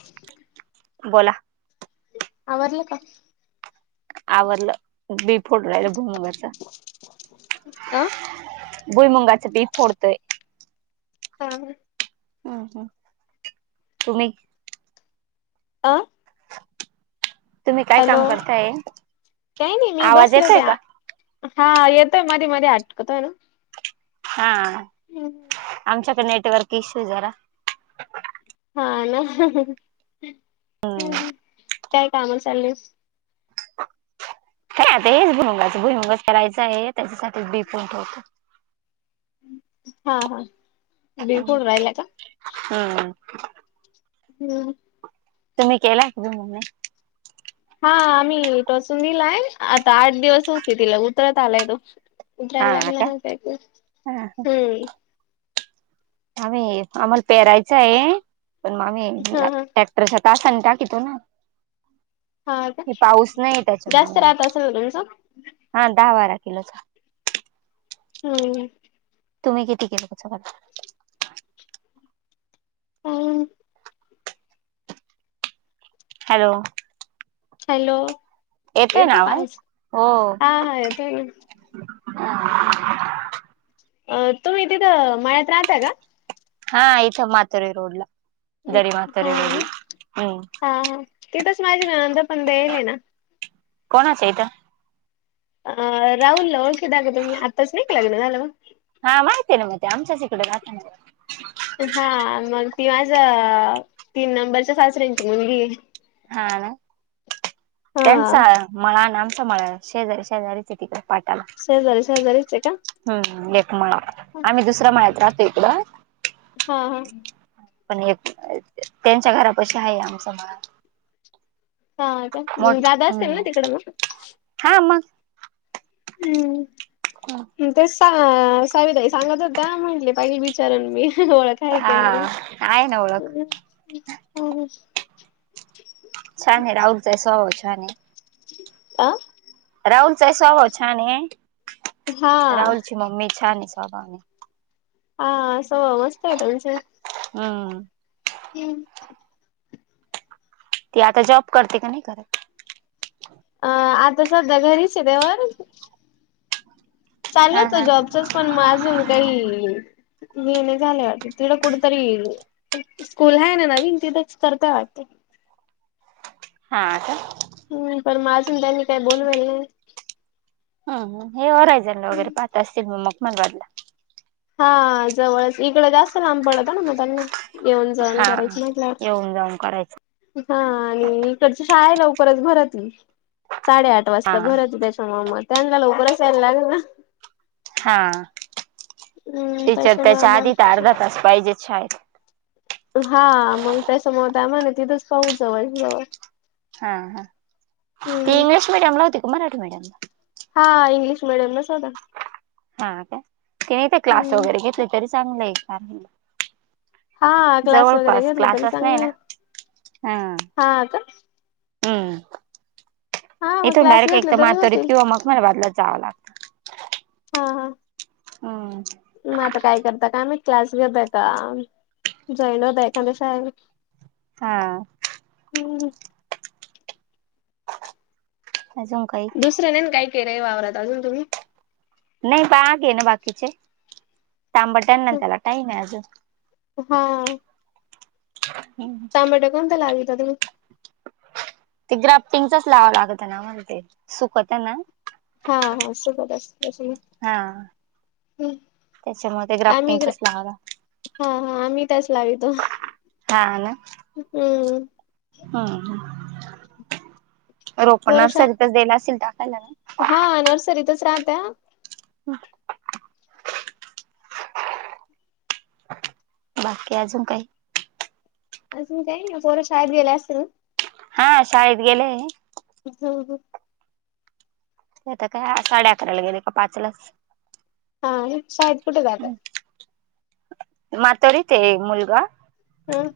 अ...... अ बोला आवरलं का आवरलं बी फोडू राहिल भूईमुगाच अ भुईमुगाचे बी फोडतोय हा हम् हम् तुम्हीं अं तुम्ही काय हॅलो काम करताय काही नाही मी आवाज बसले होते येतोय का आ हा येतोय मध्ये मध्ये अटकतोय ना हा आमच्याकडे नेटवर्क इश्यू जरा हा ना हंं हम्म हं काय काम चालले काही नाही ते भुईमूग करायचे भुईमुगाच्या त्याचा साठी बी फोडत होतो हा हा बी फोडू राहिल्या का हम् हम्म तुम्ही केला का भुईमूग ला हा आम्ही इटसून दिलाय आता आठ दिवस होते तिला उतरत आलाय तो हा इ्रलगलागले का ना हा हम्म आम्ही आम्हाला पेरायचं हे पण आम्ही हा प्रशांत आसन टाकी तो ना हा आता हे पाऊस नाही जास्त त्याच्यामुळं. राहत असेल हो तुमचं हा दहा बारा किलोच हम् तुम्ही किती किलोच करता हॅलो हॅलो येतोय ना येतो का आवाज हो हा हा येतोय ना अ तुम्ही तिथं मळ्यात राहताका हा इथ मातोरे रोडला दरी मातोरे हा ना रोडला हम्म हा हा तिथंच माझी ननंद पण देल ना कोणाच्या तिथं अ राहूनला ओळता का तुम्ही आत्ताच नाही का लग्न झालं बघ हा माहिती ना आमच्या इकडे राहताना हा मग ती माझ्या तीन नंबरच्या सासऱ्यांची मुलगी हे हा ना हा त्यांचा नम आणा सांभाळाला शेजारी शेजारीच तिकडे पाठाला शेजारी शेजारीच का हम् एक मळा हा आम्ही दुसऱ्या मळ्यात राहतो इकडं हा हा पण एक त्यांच्या घरापाशी आहे आमचा मळा हा का मोठ जादा असतील ना हम्म तिकडं मग? हा मग हुं तेच सावी ताई सांगत हो का म्हटले पहिली विचारन मी ओळख आहे हा का नाही. आहे ना ओळख [unintelligible] छान हे राहुलचा ही स्वभाव छान आहे. आ राहुलचाही स्वभाव छान आहे, हा राहुलची मम्मी छान आहे स्वभाव आहे. हा स्वभाव मस्त आहे त्यांचा हुं ती आता जॉब करते की नाही करत? अ आता सध्या घरीच आहे देवर चालू हा होत हा जॉबचच पण अजून काही मिळेना झालंय वाटतं तिकडं कुठं तरी येईल स्कूल हाय ना नवीन तिथेच करते वाटते. हा आता हुं पण अजून त्यांनी काही बोलवायलं नाही. हुं हे रायजण वगैरे पाहत असतील मग मग मंगदला हा जवळच इगडं जास्त लांब पडतं ना मग त्यांना येऊन जाऊन हा करायची येऊन जाऊन करायचं म्हटल्यावर हा आणि इकडची शाळा लवकरच भरती साडेआठ हा वाजता घराच त्याच्यामूळ त्यांना लवकरच यायला लागेल ना. हा हम्म टीचर त्याच्यामुळे त्याच्या आधी तर मग अर्धा तास पाहिजेत शाळेत हा मग त्याच्यामुळं ना तिथंच पाहू जवळच्या जवळ हा हा ती हम्म इंग्लिश मिडियम ला होती का मराठी मिडियम ला? हा इंग्लिश मीडियम न साधा हा काय तिनी ते क्लास हम्म वगैरे घेतली तरी चांगलं आहे का हा क्लास वगैरे जवळपास घेतलं तरी क्लासच नाही आहे चांगलं ना हा हुं हा मग इथून क्लास डायरेक्ट एक घेतले तर तरी मातोरीत होतील किंवा मग मलबादला जावं लागत. हा हा हो मग आता काय करता काय माहित क्लास घेतंय का जॉईन होतय हा [unintelligible] अजून काही दुसरं नाही न काय केलंय वावरत अजून तुम्ही? नाही बाग ये ना बाकीचे तांबट आहे ना त्याला काही नाही अजून हा [unintelligible] टोमॅटो कोणता लाविता तुम्ही? ते ग्राफ्टिंगचच लावंव लागतं ना म्हण ते सुकत ना हा हा सुकत असत हा हम् त्याच्यामुळे ते ग्राफ्टिंगच लावला हा हा आमी तेच लावीतो हुं हा हा रोपं पोरं शा नर्सरीतच देला असेल टाकायला ना हा, नर्सरीतच राह त्या, [unintelligible] बाकी अजून काही, अजून काही नाही, पोरं शाळेत गेले असतील ना? हा शाळेत गेले. हो, आता काय साडे अकराला गेले की, पाचला च, हा, हे शाळेत कुठे जातात? मातोडीत ते मुलगा, हम,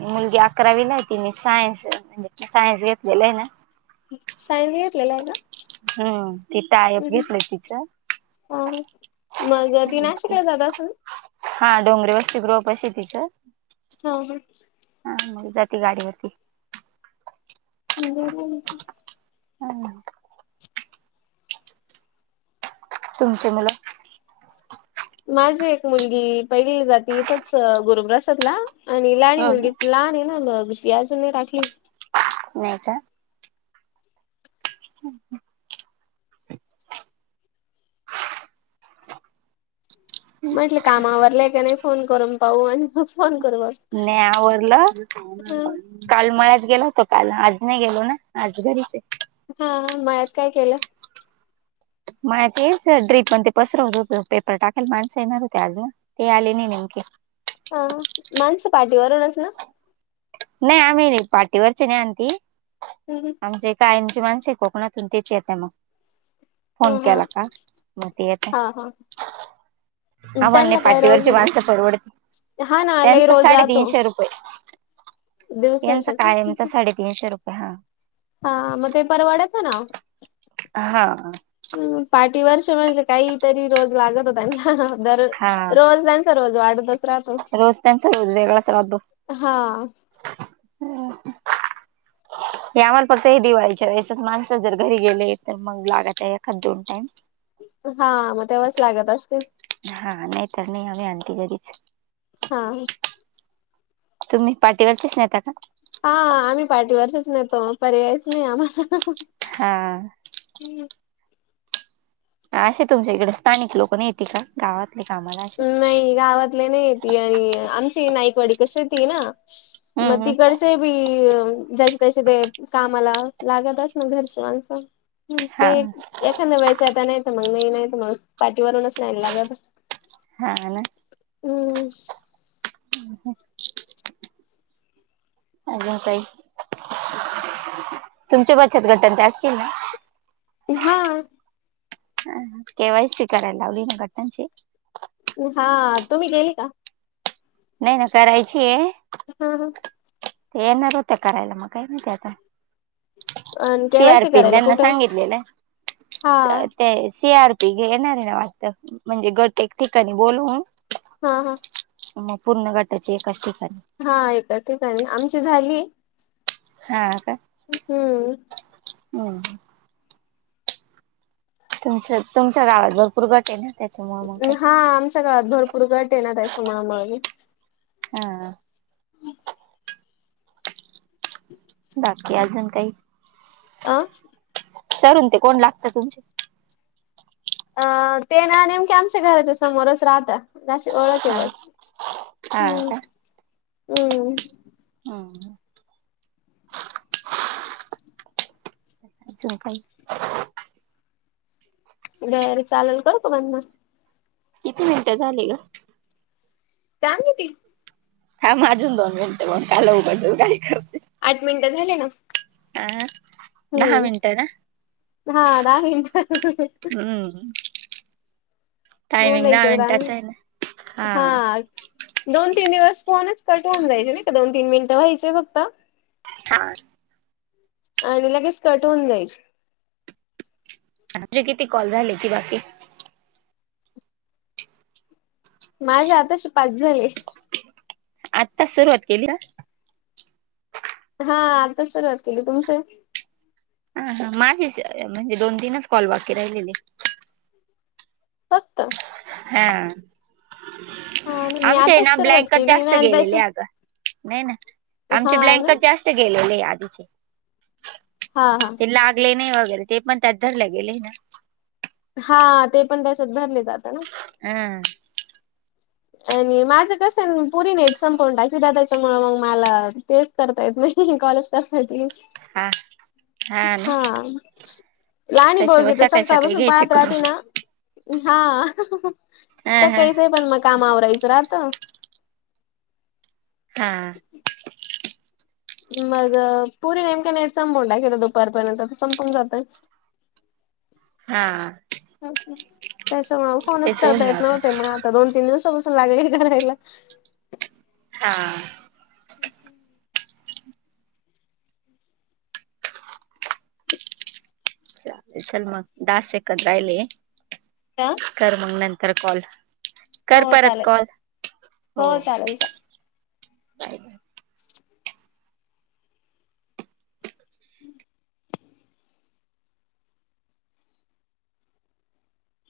मुलगी अकरावी ला तेणे, सायन्स, सायन्स घेतलेला आहे. ना, सायन्स, घेतलेलं आहे का? हम्म ती टायप घेतलं तिचं हो मग, ती नाशिकला जात असल, हा डोंगरीे वस्तती गृह पाशी हित, हो, हा मग जाते गाडीवरती, हम्, [unintelligible] तुमचे मुल, माझी एक मुलगी पहिली जाती, गुरुग्रसातला आणि लाणी हम्म मुलगी लहान आहे. ना बघ ती अजून नाही टकली नाही का, [unintelligible] म्हटलं कामा आवरलं की ल का नाही ते, फोन करून पाहू आणि मग फोन करू बत नाय आवरला, काल मळ्यात गेलो होतो. काल आज नाही गेलो ना, आज घरीच आहे. हा, मळ्यात काय केलं? म तेच ड्रीप पण ते पसरवत होत, पेपर टाकायला माणसं येणार होते. आजना, ते आले नाही. नेमके, हा माणसं, पाठीवरूनच ना, नाही आम्ही नाही पाठीवरचे नाही, आणती आमच्या कायमची मानसिकआहेत, कोकना तून त्याची आहेेत मग. हा फोन हा केला का, मग ते येतात. हा हा. आ म्हण नाही त्यांना काय रोज पाटीवरची आहे मग माणसं, परवड हा ना लई त्यांचं रोज राहतो साडेतीनशे रुपये, यांचं दिवसाचे का? कायमचा, साडेतीनशे रुपये हा, हा, म ते परवाडाचा ना, हा, ह पाठी वर्ष म्हणजे, काहीतरी रोज लागत. हो त्यांना दर हा रोज त्यां सर्वज वाढतच राहतो. रोज त्यांचा [unintelligible] वेगळा अस करतो. हा, ते आम्हाला फक्त हे दिवाळीच्यासच माणस, जर घरी गेले तर मग लागचा एखाद दोन टाइम, हा मग तेव्हाच, लागत असतील. हा नाही तर नाही, आम्ही आणती घरीच, हा, तुम्ही पाठीवरचेच नेता का? हा आम्ही पाठीवरषच, नेतो पर्यायच नाही. आम्हाला, हा, [unintelligible] असे तुमच्या इकडे स्थानिक लोक नाहीेततील का गावात कामाला असे नाही गावातले नाही ती आणि आमची नाईकवाडी कशी ती ना मग हम्म हम्म तिकडचे ज तसे ते कामाला लागतच. ना घरच्यावांस हा ते एखादा वेस आता नाही. तर मग नाही नाहीत मग पाठीवरूनच नाहीला लागत हा आणि हम् अजून काई तुमच्या बचत घटन ते असतील ना हा ह के वयस शिकलालीन घट्टनची हा तु्ही गेली का नाही ना करायची आहे हम ते येणार होत्या करायला मग काही माती आता अन सी आर केवायसी पी करायला त्यांना कुठं? सांगितलेलं हा ते सी आर पी घेणार आहे ना वाटत म्हणजे गटेक ठिकाणी बोलून हा हा मग पूर्ण गटाचे एकाच ठिकाणी हा एकऐ ठीिकणी आमची झाली हा हम्म हम तुमच्या तुमच्या गावात भरपूर गटेन हा आमच्या गावात भरपूर गट येणारस म्हणामुळे मी हा बाकी अजून काही अ सरून ते कोण लागत तुमचे अ ते ना नेमके आमच्या घराच्या समोरच राहत नाश ओळक हा बस्त हम्म का? हम्म ह जफय बर चालेल कात बण ना किती मिनिटं झाली ग काग त हा माजून दोन मिनटे मग काल उघजऊ काही करते आठ मिनिटं झाले ना आं दहा हम्म मिनट ना हा दहा मिनिटं हम्म टायमिंग होनई दहा शक मिनिटाच आहे ना? हा दोन तीन दिवस फोनच कट होऊन जायचे नाही का दोन तीन मिनिटं व्हायचेय फक्त हा आणि लगेच कट होऊन जायची आे किती कॉल झाली ती बाकी माझे आताश पाच झाले आत्ताच सुरुवात केली का हा आता सुरुवात केली तुमचे हा ह माझी म्हणजे दोन तीनच कॉल बाकी राहिलेली फक्त हा. हा मी आमच्या आताच ना, सुरुवात ब्लँकच केली ना जास्त आणि त्याच गेलेले अगं. नाही ना. आमचे हा ना ब्लँकच जास्त गेलेले, आधीचे. हा, हा. [unintelligible] वगैरे. ते पण त्यात धरलं गेले ना. हा, ते पण त्याच्यात धरले जात ना. [unintelligible] आणि माझं कस, पुरी नेट संपवून टाकीदा त्याच्यामुळं मग मला, तेच करता येत नाही. [unintelligible] कॉलच करता येत. हा हा. लाणी त्याच्यावर बोरगी तर, सकाळी सकाळ सकाळी बसून घ्यायचे पात करून राहती ना. हा [unintelligible] हा हा पण मग काम आवरयचं राहत. हा. मग, पुरी नेमक नेट संपून टाकित, दुपारपर्यंत. संपून जातय. हा [unintelligible] त्याच्यामुळं, फोनच तेच होऊन करता येत जात नव्हते. म ता. दोन- तीन दिवसापासून लागलेय, करायला. हा. [inaudible] [unintelligible] चल मग दा सेकंद राहिले [unintelligible] कर मग नंतर कॉल. कर हो परत चालेल कॉल. हो. चालेल चालेल. [unintelligible] [inaudible]